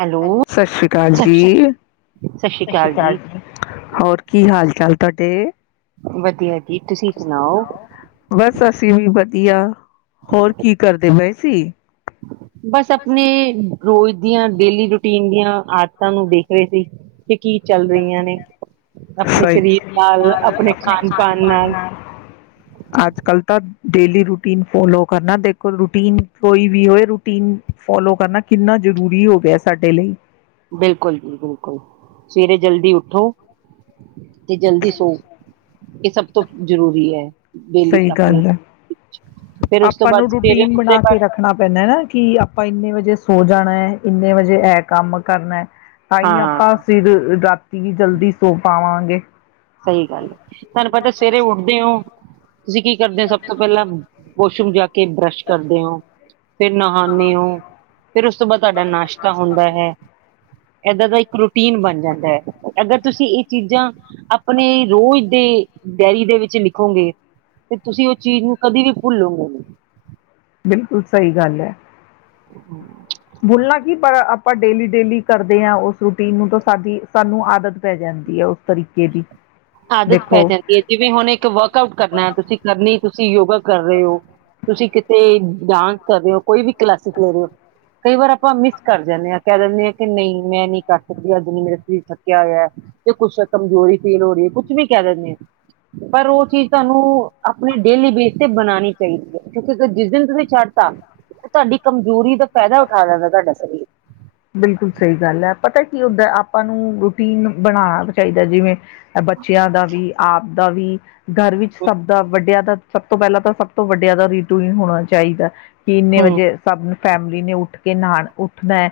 Hello ਸਤਿ ਸ਼੍ਰੀ ਅਕਾਲ ਸ ਜੀ ਸਤਿ ਸਤ ਸ਼੍ਰੀ ਅਕਾਲ ਜੀ ਹੋਰ ਕੀ ਹਾਲ ਚਾਲ ਤੁਡੇ ਵਧੀਆ ਜੀ ਤੁਸੀਂ ਸੁਣਾਓ ਬਸ ਅਸੀਂ ਵੀ ਵਧ ਦੀਆ ਹੋਰ ਕੀ ਕਰਦੇ ਬਾਈ ਸੀ ਬਸ ਆਪਣੇ ਰੋਜ਼ ਦੀਆਂ ਡੇਲੀ ਰੂਟੀਨ ਦੀਆਂ ਆਦਤਾਂ ਨੂੰ ਦੇਖ ਰਹੇ ਸੀ ਕਿ ਕੀ ਚੱਲ ਰਹੀਆਂ ਨੇ ਆਪਣੇ ਸਰੀਰ ਸਹੀ ਨਾਲ ਆਪਣੇ ਖਾਣ ਪਾਨ ਨਾਲ ਅੱਜ ਕੱਲ ਤਾਂ ਡੇਲੀ ਰੂਟੀਨ ਫੋਲੋ ਕਰਨਾ ਦੇਖੋ ਰੂਟੀਨ ਕੋਈ ਵੀ ਹੋਏ ਰੂਟੀਨ ਫੋਲੋ ਕਰਨਾ ਕਿੰਨਾ ਜ਼ਰੂਰੀ ਹੋ ਗਿਆ ਸਾਡੇ ਲਈ ਬਿਲਕੁਲ ਬਿਲਕੁਲ ਸਵੇਰੇ ਜਲਦੀ ਉੱਠੋ ਤੇ ਜਲਦੀ ਸੋ ਇਹ ਸਭ ਤੋਂ ਜ਼ਰੂਰੀ ਹੈ ਡੇਲੀ ਸਹੀ ਆਪਣੀ ਗੱਲ ਹੈ ਫੇਰ ਉਸ ਤੋਂ ਆਪਾਂ ਬਾਅਦ ਨੂੰ ਸਵੇਰੇ ਰੂਟੀਨ ਉੱਠਦੇ ਬਣਾ ਕੇ ਬਾਅਦ ਰੱਖਣਾ ਪੈਂਦਾ ਹੈਾ ਕਿ ਆਪਾਂ ਇੰਨੇ ਵਜੇ ਸੋ ਜਾਣਾ ਇੰਨੇ ਵਜੇ ਹੈ ਕੰਮ ਕਰਨਾ ਤਾਂ ਹੀ ਹਾਂ ਆਪਾਂ ਫਿਰ ਰਾਤੀ ਵੀ ਜਲਦੀ ਸੋ ਪਾਵਾਂਗੇ ਸਹੀ ਗੱਲ ਹੈ ਤੁਹਾਨੂੰ ਪਤਾ ਸਵੇਰੇ ਉੱਠਦੇ ਹੋ ਤੁਸੀਂ ਕੀ ਕਰਦੇ ਹੋ ਸਭ ਤੋਂ ਪਹਿਲਾਂ ਬਸਮ ਜਾ ਕੇ ਬਰਸ਼ ਕਰਦੇ ਹੋ ਫਿਰ ਨਹਾਉਂਦੇ ਹੋ ਫਿਰ ਉਸ ਤੋਂ ਬਾਅਦ ਤੁਹਾਡਾ ਨਾਸ਼ਤਾ ਹੁੰਦਾ ਹੈ ਇਹਦਾਂ ਦਾ ਰੂਟੀਨ ਬਣ ਜਾਂਦਾ ਹੈ ਅਗਰ ਤੁਸੀਂ ਇਹ ਚੀਜ਼ਾਂ ਆਪਣੇ ਰੋਜ਼ ਦੇ ਡੇਅਰੀ ਦੇ ਵਿੱਚ ਲਿਖੋਗੇ ਤੇ ਤੁਸੀਂ ਉਹ ਚੀਜ਼ ਨੂੰ ਕਦੇ ਵੀ ਭੁੱਲੋਗੇ ਨਹੀਂ ਬਿਲਕੁਲ ਸਹੀ ਗੱਲ ਹੈ ਬੁਲਣਾ ਕੀ ਪਰ ਆਪਾਂ ਡੇਲੀ ਡੇਲੀ ਕਰਦੇ ਹਾਂ ਉਸ ਰੂਟੀਨ ਨੂੰ ਤਾਂ ਸਾਡੀ ਸਾਨੂੰ ਆਦਤ ਪੈ ਜਾਂਦੀ ਹੈ ਉਸ ਤਰੀਕੇ ਦੀ ਆਦਤ ਦੇਖੋ ਪੈ ਜਾਂਦੀ ਹੈ ਜਿਵੇਂ ਹੁਣ ਇੱਕ ਵਰਕ ਆਊਟ ਕਰਨਾ ਤੁਸੀਂ ਕਰਨੀ ਤੁਸੀਂ ਯੋਗਾ ਕਰ ਰਹੇ ਹੋ ਤੁਸੀਂ ਕਿਤੇ ਡਾਂਸ ਕਰ ਰਹੇ ਹੋ ਕੋਈ ਵੀ ਕਲਾਸਿਕ ਲੈ ਰਹੇ ਹੋ ਕਈ ਵਾਰ ਆਪਾਂ ਮਿਸ ਕਰ ਜਾਂਦੇ ਹਾਂ ਕਹਿ ਦਿੰਦੇ ਹਾਂ ਕਿ ਨਹੀਂ ਮੈਂ ਨਹੀਂ ਕਰ ਸਕਦੀ ਅੱਜ ਨ ਮੇਰਾ ਸਰੀਰ ਥੱਕਿਆ ਹੋਇਆ ਤੇ ਕੁਛ ਕਮਜ਼ੋਰੀ ਫੀਲ ਹੋ ਰਹੀ ਹੈ ਕੁਛ ਵੀ ਕਹਿ ਦਿੰਦੇ ਹਾਂ ਪਰ ਉਹ ਚੀਜ਼ ਤੁਹਾਨੂੰ ਆਪਣੀ ਡੇਲੀ ਬੇਸ ਤੇ ਬਣਾਉਣੀ ਚਾਹੀਦੀ ਹੈ ਕਿਉਂਕਿ ਜਿਸ ਦਿਨ ਤੁਸੀਂ ਛੱਡਤਾ ਤੁਹਾਡੀ ਕਮਜ਼ੋਰੀ ਦਾ ਫਾਇਦਾ ਉਠਾ ਦਿੰਦਾ ਤੁਹਾਡਾ ਸਰੀਰ ਬਿਲਕੁਲ ਸਹੀ ਗੱਲ ਹੈ ਪਤਾ ਕੀ ਓਦ ਆਪਾਂ ਨੂੰ ਰੂਟੀਨ ਬਣਾਣਾ ਚਾਹੀਦਾ ਜਿਵੇਂ ਬੱਚਿਆਂ ਦਾ ਵੀ ਆਪ ਦਾ ਵੀ ਘਰ ਵਿੱਚ ਸਭ ਦਾ ਵੱਡਿਆਂ ਦਾ ਸਭ ਤੋਂ ਪਹਿਲਾਂ ਤਾਂ ਸਭ ਤੋਂ ਵੱਡਿਆਂ ਦਾ ਰੀਟੂ ਹੋਣਾ ਚਾਹੀਦਾ ਕਿ ਇੰਨੇ ਹਮ ਵਜੇ ਸਭ ਨੂੰ ਫੈਮਿਲੀ ਨੇ ਉੱਠ ਕੇ ਨਣ ਉੱਠਦਾ ਹੈ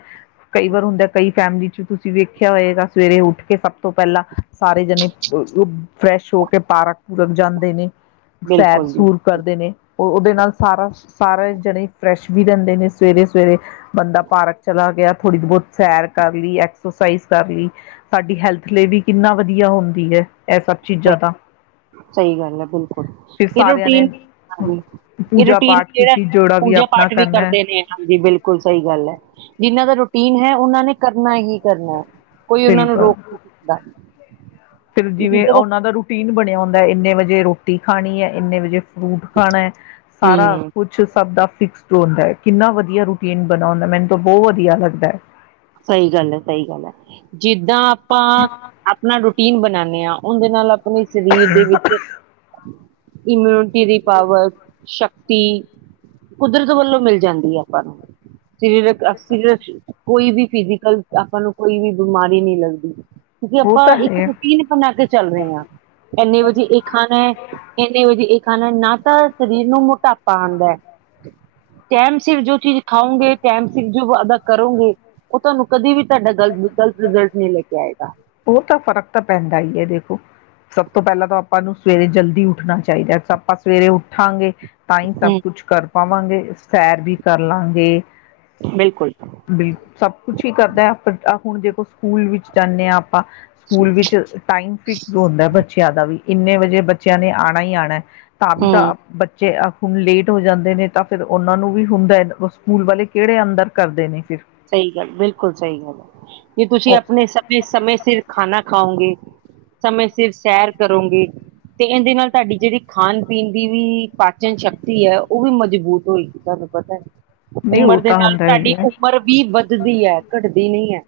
ਕਈ ਵਾਰ ਹੁੰਦ ਕਈ ਫੈਮਿਲੀ ਚ ਤੁਸੀਂ ਵੇਖਿਆ ਹੋਏਗਾ ਸਵੇਰੇ ਉੱਠ ਕੇ ਸਭ ਤੋਂ ਪਹਿਲਾਂ ਸਾਰੇ ਜਣੇ ਫਰੈਸ਼ ਹੋ ਕੇ ਪਾਰਕ ਪੂਰਕ ਜਾਂਦੇ ਨੇ ਸੈਰ ਬਿਲਕੁਲ ਜੀ ਸੂਰ ਬਿਲਕੁਲ ਕਰਦੇ ਨੇ ਉਹਦੇ ਨਾਲ ਸਾਰਾ ਸਾਰਾ ਜਣੇ ਫਰੈਸ਼ ਵੀ ਰਹਿੰਦੇ ਨੇ ਸਵੇਰੇ ਸਵੇਰੇ ਬੰਦਾ ਪਾਰਕ ਚਲਾ ਗਿਆ ਥੋੜ੍ਹੀ ਬਹੁਤ ਸੈਰ ਕਰ ਲਈ, ਐਕਸਰਸਾਈਜ਼ ਕਰ ਲਈ। ਸਾਡੀ ਹੈਲਥ ਲਈ ਵੀ ਕਿੰਨਾ ਵਧੀਆ ਹੁੰਦੀ ਹੈ। ਇਹ ਸਭ ਸਹੀ ਚੀਜ਼ਾਂ ਤਾਂ ਸਹੀ ਗੱਲ ਐ ਬਿਲਕੁਲ। ਫਿਰ ਇਹ ਸਾਰਿਆਂ ਨੇ ਰੂਟੀਨ, ਹਾਂ ਇਹ ਪੂਜਾ ਰੂਟੀਨ ਪਾਠ ਜਿਹੜਾ ਕੀਤੀ ਵੀ ਪੂਜਾ ਆਪਣਾ ਪਾਠ ਵੀ ਕਰਨਾ ਹੈ ਕਰਦੇ ਨੇ, ਹਾਂਜੀ ਬਿਲਕੁਲ ਸਹੀ ਗੱਲ ਐ। ਜਿਹਨਾਂ ਦਾ ਰ ਟੀਨ ਹੈ ਉਹਨਾਂ ਨੇ ਕਰਨਾ ਹੀ ਕਰਨੈ। ਕੋਈ ਉਹਨਾਂ ਨੂੰ ਬਿਲਕੁਲ ਰੋਕ [unintelligible] ਦਾ। ਫਿਰ ਇਹ ਜਿਵੇਂ ਚੀਜ਼ਾਂ ਉਹਨਾਂ ਦਾ ਰੁ ਟੀਨ ਬਣਿਆ ਹੁੰਦੈ, ਇੰਨੇ ਵਜੇ ਰੋਟੀ ਖਾਣੀ ਐ ਇੰਨੇ ਵਜੇ ਫਰੂਟ ਖਾਣਾ ਐ, ਸਾਰਾ ਹੂੰ ਕੁਛ ਸਭ ਦਾ ਫਿਕਸਡ ਹੋਂਦਾ ਐ। ਕਿੰਨਾ ਵਧੀਆ ਰੂਟੀਨ ਬਣਾਉਣੈ, ਮੈਨੂੰ ਤੇ ਬਹੁਤ ਵਧੀਆ ਲੱਗਦੈ। ਸਹੀ ਗੱਲ ਐ। ਸਹੀ ਗੱਲ ਐ। ਜਿੱਦਾਂ ਆਪਾਂ ਆਪਣਾ ਰੂਟੀਨ ਬਣਾ ਦਿਆਂ ਉਹਦੇ ਨਾਲ ਆ ਪਣੇ ਸਰੀਰ ਦੇ ਵਿੱਚ ਇਮਿਉਣ ਟੀ ਦੀ ਪਾਵਰ, ਸ਼ ਤੀ, ਕੁਦਰਤ ਵੱਲੋਂ ਮਿਲ ਜਾਂਦੀ ਐ ਆਪਾਂ ਨੂੰ। ਸਰੀਰਕ ਅਸੀਂ ਜਦ ਕੋਈ ਵੀ ਫਿਜ਼ਕਲ ਆਪਾਂ ਨੂੰ ਕੋਈ ਵੀ ਬਿਮਾਰੀ ਨਈ ਲੱਗਦੀ। ਕੇ ਉਹ ਆਪਾਂ ਤਾਂ ਇੱਕ ਹੈ ਰੂਟੀਨ ਬਣਾ ਕੇ ਚੱਲ ਰਹੇ ਆਂ, ਇੰਨੇ ਵਜੇ ਇਹ ਖਾਣਾ ਏ, ਇੰਨੇ ਵਜੇ ਇਹ ਖਾਣਾ ਏ। ਨਾ ਤਾਂ ਸਰੀਰ ਨੂੰ ਮੋਟਾਪਾ ਆਂਦਾ ਏ ਟਾਈਮ ਸਿਰ ਜੋ ਚੀਜ਼ ਖਾਓਂਗੇ, ਟਾਈਮ ਸਿਰ ਜੋ ਅਦਾ ਕਰੋਂਗੇ ਉਹ ਤੁਹਾਨੂੰ ਕਦੇ ਵੀ ਤੁਹਾਡਾ ਗਲਤ ਗ਼ਲਤ ਰਿਜ਼ਲਟ ਨਹੀਂ ਲੈ ਕੇ ਆਏਗਾ। ਉਹ ਤਾਂ ਫ਼ਰਕ ਤਾਂ ਪੈਂਦਾ ਹੀ ਹੈ ਦੇਖੋ ਸਭ ਤੋਂ ਪਹਿਲਾਂ ਤਾਂ ਆਪਾਂ ਨੂੰ ਸਵੇਰੇ ਜਲਦੀ ਉੱਠਣਾ ਚਾਹੀਦੈ। ਆਪਾਂ ਸਵੇਰੇ ਉੱਠਾਂਗੇ ਤਾਂ ਈਂ ਸਭ ਹਮ ਕੁਛ ਕਰ ਪਾਵਾਂਗੇ, ਸੈਰ ਵੀ ਕਰ ਲਾਂਗੇ। ਬਿਲਕੁਲ ਬਿਲ ਸਭ ਕੁਛ ਈ ਕਰਦਾ ਐ ਆਪ ਫਿਰ ਆ ਹੁਣ ਜੇ ਕੋੋ ਸਕੂਲ ਵਿੱਚ ਜਾਨੇ ਆਂ ਆਪਾਂ, ਸਕੂਲ ਵਿੱਚ ਟਾਈਮ ਫਿਕਸਡ ਹੁੰਦਾ ਬੱਚਿਆਂ ਦਾ ਵੀ। ਇੰਨੇ ਵਜੇ ਬੱਚਿਆਂ ਨੇ ਆਣਾ ਈ ਆਣਾ। ਤਾਂ ਵੀ ਤਾਂ ਹਮ ਆਹ, ਬੱਚੇ ਅਹ ਹੁਣ ਲੇਟ ਹੋ ਜਾਂਦੇ ਨੇ ਤਾਂ ਫਿਰ ਉਹਨਾਂ ਨੂੰ ਵੀ ਹੁੰਦੈ, ਸਕੂਲ ਵਾਲੇ ਕਿਹੜੇ ਅੰਦਰ ਕਰਦੇ ਨੇ ਫਿਰ ਸਹੀ ਗੱਲ। ਬਿਲਕੁਲ। ਸਹੀ ਐ। ਜੇ ਤੁਸੀਂ ਆਪਣੇ ਸਮੇਂ ਸਮੇਂ ਸਿਰ ਖਾਣਾ ਖਾਓਂਗੇ ਸਮੇਂ ਸਿਰ ਉਹ ਸੈਰ ਕਰੋਂਗੇ ਤੇ ਏਂਦੇ ਨਾਲ ਤੁਹਾਡੀ ਜਿਹੜੀ ਖਾਣ ਪੀਣ ਦੀ ਵੀ ਪਾਚਨ ਸ਼ਕਤੀ ਐ, ਉਹ ਵੀ ਮਜ਼ਬੂਤ ਹੋਏਗੀ ਤੁਹਾਨੂੰ ਪਤੈ। ਨਈ ਉਹ ਤਾਂ ਹੁੰਦਾ ਈ ਐ। ਮਰ ਵੀੀ ਵੱਧਦੀ ਹੈ ਘਟਦੀ ਨਹੀਂ ਹੈ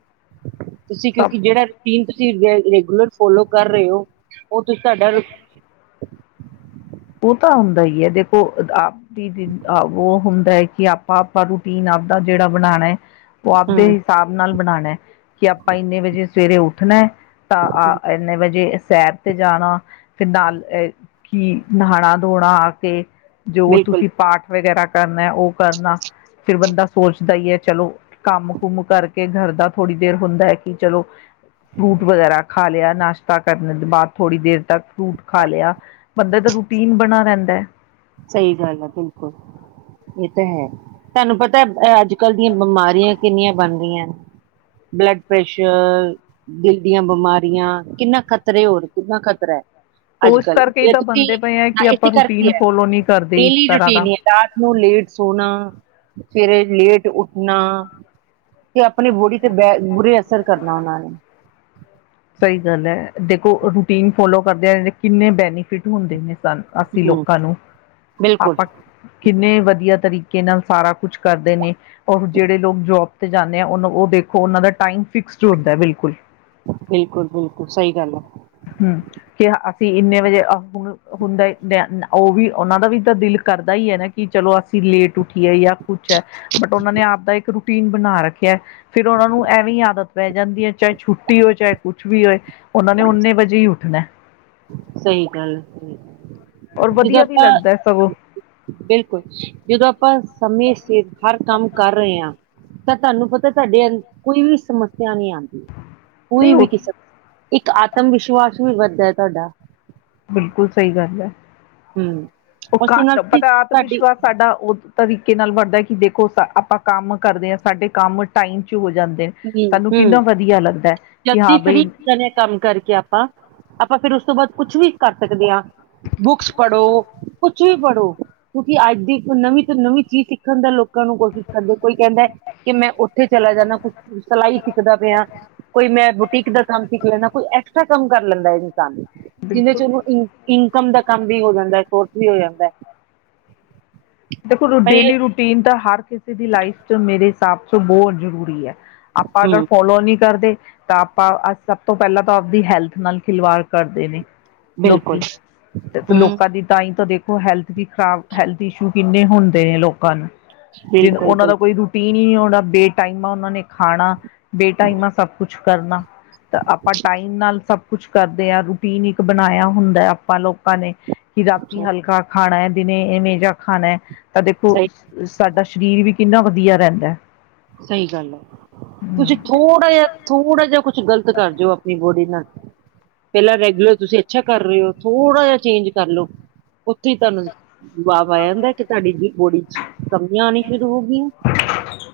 ਤੁਸੀਂ ਸਭ ਕਿਉਂਕਿ ਜਿਹੜਾ ਨ ਤੁਸੀਂ ਰੈਗੂਲਰ ਫੋਲੋ ਕਰ ਰਹੇ ਹੋ ਉਹ ਤੁਸੀ ਤੁਡਾ ਉਹ ਤਾਂ ਹੁੰਦਾ ਹੀ ਹੈ ਦੇਖੋ ਆਪ ਦੀਦੀ ਆਹ ੋ ਹਮ ਕਿ ਆਪਾਂ ਆਪਾਂ ਰੂਟੀਨ ਆਪਦਾ ਜਿਹੜਾ ਬਣਾਉਣਾ ਹੈ ਉਹ ਆਪਦੇ ਹੂੰ, ਹਿਸਾਬ ਨਾਲ ਬਣਾ ਕੇ ਕਿ ਆਪਾਂ ਇੰਨੇ ਵਜੇ ਸਵੇਰੇ ਉੱਠਣਾ ਹੈ ਤਾਂ ਆ ਇੰਨੇ ਵਜੇ ਸੈਰ ਤੇ ਜਾਣਾ ਫਿਰ ਨਾਲ ਕੀ ਨਹਾਣਾ ਦੋਣਾ ਆ ਕੇ ਜੋ ਬਿਲਕੁਲ ਤੁਸੀਂ ਪਾਠ ਵਗੈਰਾ ਕਰਨਾ ਉਹ ਕਰਨਾ ਫਿਰ ਬੰਦਾ ਸੋਚਦਾ ਹੀ ਹੈ ਚਲੋ ਕੰਮ ਕੁਮ ਕਰਕੇ ਘਰ ਦਾ ਥੋੜ੍ਹੀ ਦੇਰ ਹੁੰਦਾ ਹੈ ਕਿ ਚਲੋ ਫਰੂਟ ਵਗੈਰਾ ਖਾ ਲਿਆ ਨਾਸ਼ਤਾ ਕਰਨ ਦੇ ਬਾਅਦ ਥੋੜ੍ਹੀ ਦੇਰ ਤੱਕ ਫਰੂਟ ਖਾ ਲਿਆ ਬੰਦੇ ਤਾਂ ਨ ਬਣਾ ਰਹਿੰਦਾ ਹੈ ਸਹੀ ਗੱਲ ਹੈ ਬਿਲਕੁਲ ਇਹ ਤਾਂ ਹੈ ਤੁਹਾਨੂੰ ਪਤਾ ਅੱਜ ਕੱਲ੍ਹ ਦੀਆਂ ਬਿਮਾਰੀਆਂ ਕਿੰਨੀਆਂ ਬਣ ਰਹੀਆਂ ਬਲੱਡ ਪ੍ਰੈਸ਼ਰ ਦਿਲ ਦੀਆਂ ਬਿਮਾਰੀਆਂ ਕਿੰਨਾ ਖਤਰੇ ਹੋਰ ਕਿੰਨਾ ਖਤਰਾ ਹੈ ਉਹ ਅੱਜ ਇਸ ਕੱਲ੍ਹ ਕਰਕੇ ਹੀ ਇਹ ਤਾਂ ਤੁਸੀਂ ਬੰਦੇ ਪਏ ਹੈ ਹਾਂ ਕਿ ਆਪਾਂ ਇਸੇ ਕਰਕੇ ਰੂਟੀਨ ਹੈ ਫੋਲੋ ਨਹੀਂੀ ਡੇਲੀ ਰੂਟੀਨ ਹੀ ਰਾਤ ਨੂੰ ਲੇਟ ਸੋਣਾ ਸਵੇਰੇ ਲੇਟ ਉੱਠਣਾ ਤੇ ਆਪਣੀ ਬੋਡੀ ਤੇ ਬੈ ਬੁਰੇ ਕਰਨਾ ਉਹਨਾਂ ਨੇ ਸਹੀ ਗੱਲ ਹੈ ਦੇਖੋ ਰੂਟੀਨ ਫੋਲੋ ਕਰਦੇਿਆਂ ਕਿੰਨੇ ਬੈਨੀਫਿਟ ਹੁੰਦੇ ਨੇ ਸਨ ਅੱਸੀ ਹਮ ਲੋਕਾਂ ਨੂੰ ਬਿਲਕੁਲ ਆਪਾਂ ਕਿੰਨੇ ਵਧੀਆ ਤਰੀਕੇ ਨਾਲ ਸਾਰਾ ਕੁਛ ਕਰਦੇ ਨੇ, ਔਰ ਜਿਹੜੇ ਲੋਕ ਜੋਬ ਤੇ ਜਾਂਦੇ ਆ, ਉਹ ਉਹ ਦੇਖੋ ਉਹਨਾਂ ਦਾ ਟਾਈਮ ਫਿਕਸਡ ਹੁੰਦਾ ਬਿਲਕੁਲ। ਬਿਲਕੁਲ, ਬਿਲਕੁਲ, ਸਹੀ ਗੱਲ ਹੈ। ਹੂੰ, ਕਿ ਇੰਨੇ ਵਜੇ ਹੁਣ ਹੁੰਦਾ, ਉਹ ਵੀ ਉਹਨਾਂ ਦਾ ਵੀ ਤਾਂ ਦਿਲ ਕਰਦਾ ਹੀ ਹੈ ਨਾ ਕਿ ਚਲੋ ਅਸੀਂ ਲੇਟ ਉੱਠੀਏ ਜਾਂ ਕੁਛ ਹੈ, ਬਟ ਉਹਨਾਂ ਨੇ ਆਪ ਦਾ ਇੱਕ ਰੂਟੀਨ ਬਣਾ ਰੱਖਿਆ। ਫਿਰ ਉਹਨਾਂ ਨੂੰ ਐਵੇਂ ਆਦਤ। ਪੈ ਜਾਂਦੀ ਹੈ, ਚਾਹੇ ਛੁੱਟੀ ਹੋਵੇ, ਚਾਹੇ ਕੁਛ ਵੀ ਹੋਏ। ਉਹਨਾ ਨੇ ਉਨੇ ਵਜੇ ਹੀ ਉੱਠਣਾ। ਸਹੀ ਗੱਲ ਹੈ ਔਰ ਜਦੋਂ ਵਧੀਆ ਵੀ ਆਪਾਂ ਲੱਗਦਾ ਸਗੋਂ। ਬਿਲਕੁਲ, ਜਦੋਂ ਆਪਾਂ ਸਮੇਂ ਸਿਰ ਹਰ ਕੰਮ ਕਰ ਰਹੇ ਹਾਂ। ਤਾਂ ਤੁਹਾਨੂੰ ਪਤਾ ਤੁਹਾਡੇ ਅੰ ਕੋਈ ਵੀ ਸਮੱਸਿਆ ਨਹੀਂ ਆ। ਨਹੀਂ ਕੋਈ ਉਹ ਵੀ ਕਿਸਮ। ਇੱਕ ਆਤਮ ਵਿਸ਼ਵਾਸ ਵੀ ਵੱਧਦਾ ਹੈ, ਤੁਹਾਡਾ। ਬਿਲਕੁਲ ਸਹੀ ਗੱਲ ਹੈ ਹਮ ਉਸ ਦੇ ਨਾਲ ਤੁਸੀਂ ਪਤਾ ਆਤਮ ਤੁਹਾਡੀ ਵਿਸ਼ਵਾਸ ਸਾਡਾ ਤਵੀਕੇ ਨਾਲ ਵਧਦਾ ਕਿ ਦੇਖੋ ਆਪਾਂ ਕੰਮ ਕਰਦੇ ਆਂ, ਸਾਡੇ ਕੰਮ ਟਾਈਮ ਚ ਹੋ ਜਾਂਦੇ ਨੇ ਹਮਮ ਸਾਨੂੰ ਕਿੰਨਾ ਹਮਮ, ਵਧੀਆ ਲੱਗਦਾ ਕਿ ਹਾਂ ਜਲਦੀ ਫਰੀ ਬਈ ਹੋ ਜਾਣੇ ਆ ਕੰਮ ਕਰਕੇ ਆਪਾਂ, ਆਪਾਂ ਫਿਰ ਤੋਂ ਬਾਅਦ ਕੁਛ ਵੀ ਕਰ ਸਕਦੇ ਆਂ। ਬੁੱਕਸ ਪੜ੍ਹੋ, ਕੁਛ ਵੀ ਪੜ੍ਹੋ, ਕਿਉਂਕਿ ਅੱਜ ਦੀ ਨਵੀਂ ਤੋਂ ਨਵੀਂ ਚੀਜ਼ ਸਿੱਖਣ ਦਾ ਲੋਕ ਕਨੂ ਕੋਸ਼ਿਸ਼ ਕਰਦੇ, ਕੋਈ ਕਹਿੰਦੈ ਕਿ ਮੈਂ ਉੱਥੇ ਚਲਾ ਜਾਂਦਾ, ਕੁਛ ਅਈ ਸਿੱਖਦਾ ਪਿਆਂ, ਕੋਈ ਮੈਂ ਬੁਟੀਕ ਦਾ ਕੰਮ ਸਿੱਖ ਲੈਂਨਾ, ਕੋਈ ਐਕਸਟਰਾ ਕੰਮ ਕਰ ਲੈਂਦਾ ਹੈ ਜੀ। ਦਾ। ਜਿੰਨੇ ਬਿਲਕੁਲ ਚਿਰ ਨੂੰ [unintelligible] ਕੰਮ ਦਾ ਕੰਮ ਵੀ ਹੋ ਜਾਂਦਾ, ਕੋਰਸ ਵੀ ਹੋ ਜਾਂਦੈ। ਦੇਖੋ, ਰੁ ਡੇਲੀ ਰੂਟੀਨ ਤਾਂ ਹਰ ਕਿਸੇ ਦੀ ਲਾਈਫ ਚ ਮੇਰੇ ਤਪ ਚ ਬਹੁਤ ਜ਼ਰੂਰੀ ਐ। ਆਪਾਂ ਅਗਰ ਹਮ ਫੋਲੋ ਨੀ ਕਰਦੇ ਤਾਂ ਆਪਾਂ ਅੱਛਾ ਤੋਂ ਪਹਿਲਾਂ ਤਾਂ ਆਪ ਦੀ ਹੈਲਥ ਨਾਲ ਖਿਲਵਾੜ ਕਰਦੇ ਨੇ। ਬਿਲਕੁਲ ਲੋਕੀ ਤੇ ਤੇ ਹਮ ਲੋਕਾਂ ਦੀ, ਤਾਂ ਈ ਤਾਂ ਦੇਖੋ ਹੈਲਥ ਵੀ ਖਰਾਬ, ਹੈਲਥ ਇਸ਼ੂ ਕਿੰਨੇ ਹੁੰਦੇ ਨੇ ਲੋਕਾਂ ਨੂੰ ਜਿਦ ਬਿਲਕੁਲ ਉਹਨਾਂ ਦਾ ਕੋਈ ਰੁਟੀਨ ਈ ਨੀ ਆਉਣਾ, ਬੇਟਾਈਮਾ ਉਹਨਾਂ ਨੇ ਖਾਣਾ ਬੇਟਾਈਮਾ ਸਭ ਕੁਛ ਕਰਨਾ ਤਾਂ ਆਪਾਂ ਟਾਈਮ ਨਾਲ ਸਭ ਕੁਛ ਕਰਦੇ ਆ, ਰੂਟੀਨ ਇੱਕ ਬਣਾਇਆ ਹੁੰਦਾ ਆਪਾਂ ਲੋਕਾਂ ਨੇ ਕਿ ਰਾਤੀ ਬਿਲਕੁਲ ਹਲਕਾ ਖਾਣਾ ਐ ਦਿਨੇ ਇਹਵੇਂ ਜਾ ਖਾਣਾ ਏ। ਤਾਂ ਦੇਖੋ ਸਹੀ ਸਾਡਾ ਸ਼ਰੀਰ ਵੀ ਕਿੰਨਾ ਵਧੀਆ ਰਹਿੰਦੈ। ਸਹੀ ਗੱਲ ਐ। ਤੁਸੀਂ ਥੋੜਾ ਜਿਹਾ ਥੋੜ੍ਹਾ ਜਿਹਾ ਕੁਛ ਗ਼ਲਤ ਕਰ ਜਾਓ ਆਪਣੀ ਬੋਡੀ ਨਾਲ ਪਹਿਲਾਂ ਰੈਗੂਲਰ ਤੁਸੀਂ ਅੱਛਾ ਕਰ ਰਹੇ ਓ, ਥੋੜ੍ਹਾ ਜਿਹਾ ਚੇਂਜ ਕਰਲੋ, ਉੱਥੇ ਈ ਤੁਹਾਨੂੰ ਜਵਾਬ ਆ ਜਾਂਦਾ ਕਿ ਤੁਹਾਡੀ ਈ ਬੋਡੀ ਚ ਕਮੀਆਂ ਆਣੀ ਤੋਂ ਵੀ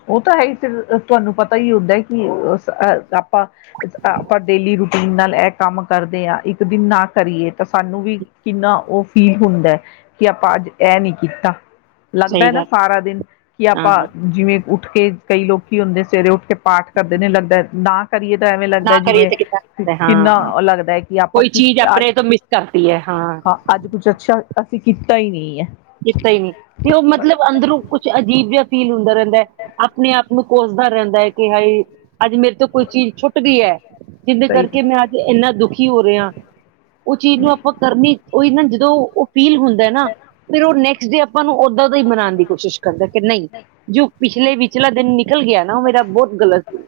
ਉਹ ਤਾਂ ਹੈ ਈ। ਫਿਰ ਤੁਹਾਨੂੰ ਪਤਾ ਹੀ ਹੁੰਦਾ ਕਿ ਓ ਅਹ ਸ ਐ ਆ ਆਪਾਂ ਅ-ਆਪਾਂ ਡੇਲੀ ਰੁ ਨਾਲ ਇਹ ਕੰਮ ਕਰਦੇ ਹਾਂ ਇੱਕ ਦਿਨ ਨਾ ਕਰੀਏ ਤਾਂ ਸਾਨੂੰ ਵੀ ਕਿੰਨਾ ਉਹ ਫੀਲ ਹੁੰਦੈ ਕਿ ਆਪਾਂ ਅੱਜ ਐਹ ਨੀ ਕੀਤਾ ਲੱਗਦਾ ਹੈ ਸਹੀ ਨਾ ਗੱਲ ਸਾਰਾ ਦਿਨ ਕਿ ਆ [unintelligible] ਆਪ ਹਾਂ ਜਿਵੇਂ ਉੱਠ ਕੇ ਕਈ ਲੋਕੀ ਹੁੰਦੇ ਸਵੇਰੇ ਉੱਠ ਕੇ ਪਾਠ ਕਰਦੇ ਨੀ ਲੱਗਦਾ ਐ ਡਾ ਕਰੀਏ ਤਾਂ ਐਵੇਂ ਨਾ ਲੱਗਦਾ ਕਰੀਏ ਜਿਵੇਂ ਤੇ ਕਿੱਦਾਂ ਹੁੰਦਾ ਹੈ। ਕਿੰਨਾ ਹਾਂ ਉਹ ਲੱਗਦਾ ਹੈ ਕਿ ਆਪਾਂ ਕੋਈ ਕਿ ਚੀਜ਼ ਅੱਜ ਆਪਣੇ ਤੋਂ ਮਿਸ ਕਰਤੀ ਹੈ ਹਾਂ ਅੱਜ ਕੁੱਛ ਅੱਛਾ ਅਸੀਂ ਕੀਤਾ ਹੀ ਨਹੀਂ ਹੈ ਕੀਤਾ ਹੀ ਨੀ ਤੇ ਉਹ ਮਤਲਬ ਅੰਦਰੋਂ ਕੁਛ ਅਜੀਬ ਬਸ ਵਿ ਫੀਲ ਹੁੰਦਾ ਰਹਿੰਦਾ ਆਪਣੇ ਆਪ ਨੂੰ ਕੋਸਦਾ ਰਹਿੰਦਾ ਹੈ ਕਿ ਹਾਈ ਅੱਜ ਮੇਰੇ ਤੋਂ ਕੋਈ ਚੀਜ਼ ਛੁੱਟਦੀ ਹੈ ਜਿਹਦੇ ਸਹੀ ਕਰਕੇ ਮੈਂ ਹੈ। ਅੱਜ ਇੰਨਾ ਦੁੱਖ ਕੀ ਹੋ ਰਿਹਾ ਉਹ ਚੀਜ਼ ਨੂੰ ਆਪਾਂ ਕਰਨੀ ਉਹੀ ਨਾ [unintelligible] ਫੀਲ ਹੁੰਦਾ ਐ ਨਾ ਨੈਕਸ ਡੇ ਆਪ ਆਪਾਂ ਨੂੰ ਓਦਾਂ ਤੋਂ ਹੀ ਬਣਾਣ ਦੀ ਕੋਸ਼ਿਸ਼ ਕਰਦਾ ਕਿ ਨਹੀਂ ਜੋ ਪਿਛਲੇ ਵੀ ਚਲਾ ਦ [unintelligible] ਨਿਕਲ ਗਿਆ ਨਾ ਉਹ ਮੇਰਾ ਬਹੁਤ ਗਲਤ ਸੀ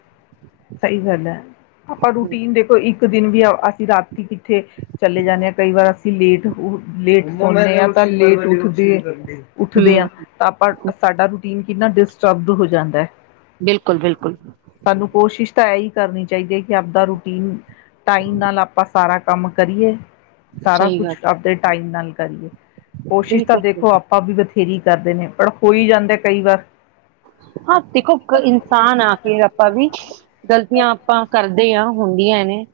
ਸਹੀ ਗੱਲ ਹੈ ਆਪਾਂ ਰੂਟੀਨ ਦੇਖੋ ਇ ਇੱਕ ਦਿਨ ਵੀ [unintelligible] ਅਸੀਂ ਰਾਤ ਕਿੱਥੇ ਚਲੇ ਜਾਂਦੇ ਹਾਂ ਕਈ ਵਾਰ ਲੇਟ ਲੇਟ ਪਾਉਂਦੇ ਹ [unintelligible] ਤਾਂ ਲੇਟ ਉੱਠਦੇ ਉੱਠਦੇ ਹਾਂ ਹਮ ਤਾਂ ਆਪਾਂ ਸਾਡਾ [unintelligible] ਕਿੰਨਾ ਡਿਸਟਰਬ ਹੋ ਜਾਂਦਾ ਹੈ ਬਿਲਕੁਲ ਬਿਲਕੁਲ ਸਾਨੂੰ ਕੋਸ਼ਿਸ਼ ਤਾਂ ਹੈਈ ਕਰਨੀ ਚਾਹੀਦੀ ਹੈ ਕਿ ਆਪਦਾ ਰੂਟੀਨ ਟਾਈਮ ਨਾਲ ਆਪਾਂ ਸਾਰਾ ਕੰਮ ਕਰੀਏ ਸਾਰਾ ਸਹੀ ਕੁੱਛ ਗੱਲ ਆਪਦੇ ਟਾਈਮ ਨਾਲ ਕੀਕਰੀਏ ਕੋਸ਼ਿਸ਼ ਤਾਂ ਬਿਲਕੁਲ ਦੇਖੋ ਆਪਾਂ ਵੀ ਵਧੀਆ ੇਰੀ ਕਰਦੇ ਨੇ ਪਰ ਹੋਈ ਜਾਂਦੇ ਕਈ ਵਾਰ ਹਾਂ ਦੇਖੋ ਇੱਕ ਇਨਸਾਨ ਆ ਕੇਿਰ ਆਪਾਂ ਵੀ ਗਲਤੀਆਂ ਆਪਾਂ ਕਰਦੇ ਹਾਂ ਹੁੰਦੀਆਂ ਨੇ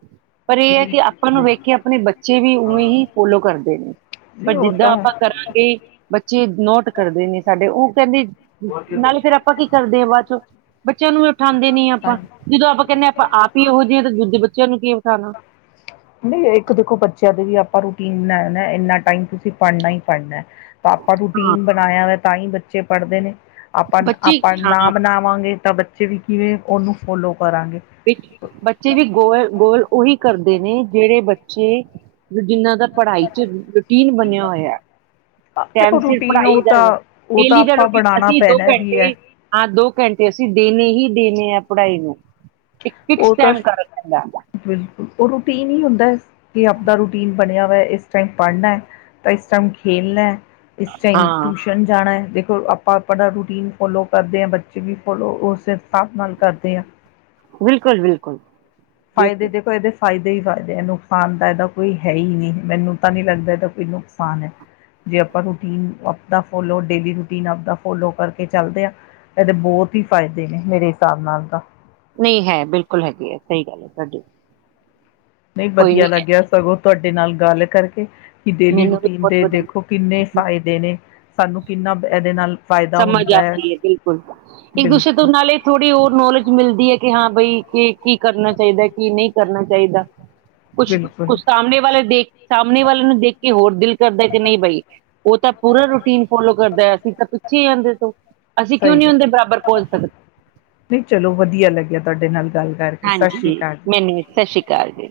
ਪਰ ਇਹ ਹੈ ਕਿ ਆਪਾਂ ਨੂੰ ਵੇਖ ਕੇ ਆਪਣੇ ਬੱਚੇ ਵੀ ਉਵੇਂ ਹੀ ਫੋਲੋ ਕਰਦੇ ਨੇ ਪਰ ਨਹੀਂ ਉਹ ਜਿੱਦਾਂ ਤਾਂ ਆਪਾਂ ਕਰਾਂਗੇ ਬੱਚੇ ਨੋਟ ਕਰਦੇ ਨੇ ਸਾਡੇ ਉਹ ਸੰਦੀਪ ਨਾਲੇ ਫੇਰ ਆਪਾਂ ਕੀ ਕਰਦੇ ਹਾਂ ਬਾਅਦ ਚੋਂ ਬੱਚਿਆਂ ਨੂੰ ਵੀ ਉਠਾਉਂਦੇ ਨ ਤਾਂ ਆਪਾਂ ਜਦੋਂ ਆਪਾਂ ਕਹਿੰਦੇ ਹਾਂ ਆਪਾਂ ਆਪ ਹੀ ਇਹੋ ਜਿਹੇ ਹ ਤਾਂ ਦੂਜੇ ਬੱਚਿਆਂ ਨੂੰ ਕੀ ਉਠਾਉਣਾ ਨਹੀਂ ਇੱਕ ਦੇਖੋ ਬੱਚਿਆਂ ਦੇ ਵੀ ਆਪਾਂ ਰੂਟੀਨ ਨਾ ਇੰਨਾ ਟਾਈਮ ਤੁਸੀਂ ਪੜਨਾ ਹੀ ਪੜਨਾ ਹੈ ਤਾਂ ਆਪਾ ਹਾਂ ਰੂਟੀਨ ਬਣਾਇਆ ਵੇ ਤਾਂ ਹੀ ਬੱਚੇ ਪੜ੍ਹਦੇ ਨੇ ਆਪਾਂ ਬੱਚੇ ਆਪਾਂ ਨਾ ਹਾਂ ਬਣਾਵਾਂਗੇ [unintelligible] ਤਾਂ ਬੱਚੇ ਜਿਵੇ ਕਿਵੇਂ ਉਹਨੂੰ ਫੋਲੋ ਕਰਾਂਗੇ ਵਿੱਚ ਬੱਚੇ ਵੀ ਗੋਲ ਗੋਲ ਉਹੀ ਕਰਦੇ ਨੇ ਜਿਹੜੇ ਬੱਚੇ ਜਿੰਨਾਂ ਦਾ ਪੜ੍ਹਾਈ ਚ ਰੂਟੀਨ ਬਣਿਆ ਹੋਇਆ ਦੇਖੋ ਟਾਈਮ ਸਿਰ ਰੂਟੀਨ ਉਹ ਪੜ੍ਹਾਈ ਦਾ ਤਾਂ ਉਹ ਤਾਂ ਡੇਲੀ ਦਾ ਆਪਾਂ ਰੂਟੀਨ ਬਣਾਉਣਾ ਅਸੀਂ ਦੋ ਪੈਣਾ ਵੀ ਘੰਟੇ ਹੈ। ਹਾਂ ਦੋ ਘੰਟੇ ਅਸੀਂ ਦਿਨ ਹੀ ਦੇਨੇ ਆ ਪੜ੍ਹਾਈ ਨੂੰ ਇੱਕ ਫਿਕਸ ਉਹ ਤਾਂ ਟਾਈਮ ਕਰਾ ਨਾ ਪੈਂਦਾ ਬਿਲਕੁਲ ਉਹ ਰੂਟੀਨ ਹੀ ਨਹੀਂ ਹੁੰਦਾ ਕਿ ਅਪਣਾ ਰੂਟੀਨ ਬਣਿਆ ਇਸ ਟਾਈਮ ਪੜ੍ਹਨਾ ਤਾਂ ਇਸ ਟਾਈਮ ਖੇਲਣਾ ਇਸ ਟਾਈਮ ਹਾਂ ਟਿਊਸ਼ਨ ਜਾਣਾ ਹ ਦੇਖੋ ਆਪਾਂ ਆਪਣਾ ਰੂਟੀਨ ਫੋਲੋ ਕਰਦੇ ਹਾਂ ਬੱਚੇ ਵੀ ਫੋਲੋ ਉਸ ਹਿਸਾਬ ਨਾਲ ਕਰਦੇ ਆ ਬਿਲਕੁਲ ਬਿਲਕੁਲ ਫਾਇਦੇ ਬਿਲਕੁਲ ਦੇਖੋ ਇਹਦੇ ਫਾਇਦੇ ਹੀ ਫਾਇਦੇ ਹੈ ਨੁਕਸਾਨ ਤਾਂ ਇਹਦਾ ਕੋਈ ਹੈ ਹੀ ਨਹੀਂ ਮੈਨੂੰ ਤਾਂ ਨਹੀਂ ਲੱਗਦਾ ਇਹਦਾ ਕੋਈ ਨੁਕਸਾਨ ਹੈ ਜੇ ਆਪਾਂ ਰੂਟੀਨ ਆਪਦਾ ਫੋਲੋ ਡੇਲੀ ਰੂਟੀਨ ਆਪਦਾ ਫੋਲੋ ਕਰਕੇ ਚੱਲਦੇ ਹਾਂ ਇਹਦੇ ਬਹੁਤ ਹੀ ਫ਼ਾਇਦੇ ਨੇ ਮੇਰੇ ਹਿਸਾਬ ਨਾਲ ਤਾਂ ਨਹੀਂ ਹੈ ਬਿਲਕੁਲ ਹੈਗੀ ਹੈ ਸਹੀ ਗੱਲ ਹੈ ਹਾ ਜੀ ਨਹੀਂ ਵਧੀਆ ਲੱਗੀਆ ਸਗੋਂ ਤੁਹਾਡੇ ਨਾਲ ਗੱਲ ਕਰਕੇ ਤਾ ਕੇ ਡੇਲੀ ਮੈਨੂੰ ਵੀ ਰੂਟੀਨ ਬਹੁਤ ਦੇ ਵਧੀਆ ਦੇਖੋ ਕਿੰਨੇ ਫ਼ਾਇਦੇ ਨੇ ਸਾਨੂੰ ਕਿੰਨਾ ਇਹ ਦੇ ਨਾਲ ਫਾਇਦਾ ਹੁੰਦਾ ਹੈ ਬਿਲਕੁਲ ਇਕ ਦੂਸਰੇ ਤੋਂ ਬਿਲਕੁਲ ਨਾਲੇ ਥੋੜੀ ਉਹ ਨੌਲੇਜ ਮਿਲਦੀ ਹੈ ਕਿ ਹਾਂ ਬਈ ਕੀ ਕਰਨਾ ਚਾਹੀਦਾ ਕੀ ਨਹੀਂ ਕਰਨਾ ਚਾਹੀਦਾ ਉਸ ਬਿਲਕੁਲ ਸਾਹਮਣੇ ਵਾਲੇ ਸਾਹਮਣੇ ਵਾਲੇ ਨੂੰ ਦੇਖ ਕੇ ਹੋਰ ਦਿਲ ਕਰਦਾ ਜੇ ਨਹੀਂ ਬਈ ਉਹ ਤਾਂ ਪੂਰੇ ਰੂਟੀਨ ਫੋਲੋ ਕਰਦਾ ਅ ਸੀਂ ਤਾਂ ਕੀ ਆਦੇ ਤੋਂ ਅਸੀਂ ਕਿਉਂ ਸਹੀ ਨਹੀਂ ਉਹਦੇ ਗਲ ਬਰਾਬਰ ਪਹੁੰਚ ਸਕਦੇ ਨਹੀਂ ਚਲੋ ਵਧੀਆ ਲੱਗਿਆ ਤੁਹਾਡੇ ਨਾਲ ਗੱਲ ਕਰ ਕੇ ਹਾਂਜੀ ਨਹੀ ਨੀ ਸਤਿ ਸ਼੍ਰੀ ਅਕਾਲ ਜੀ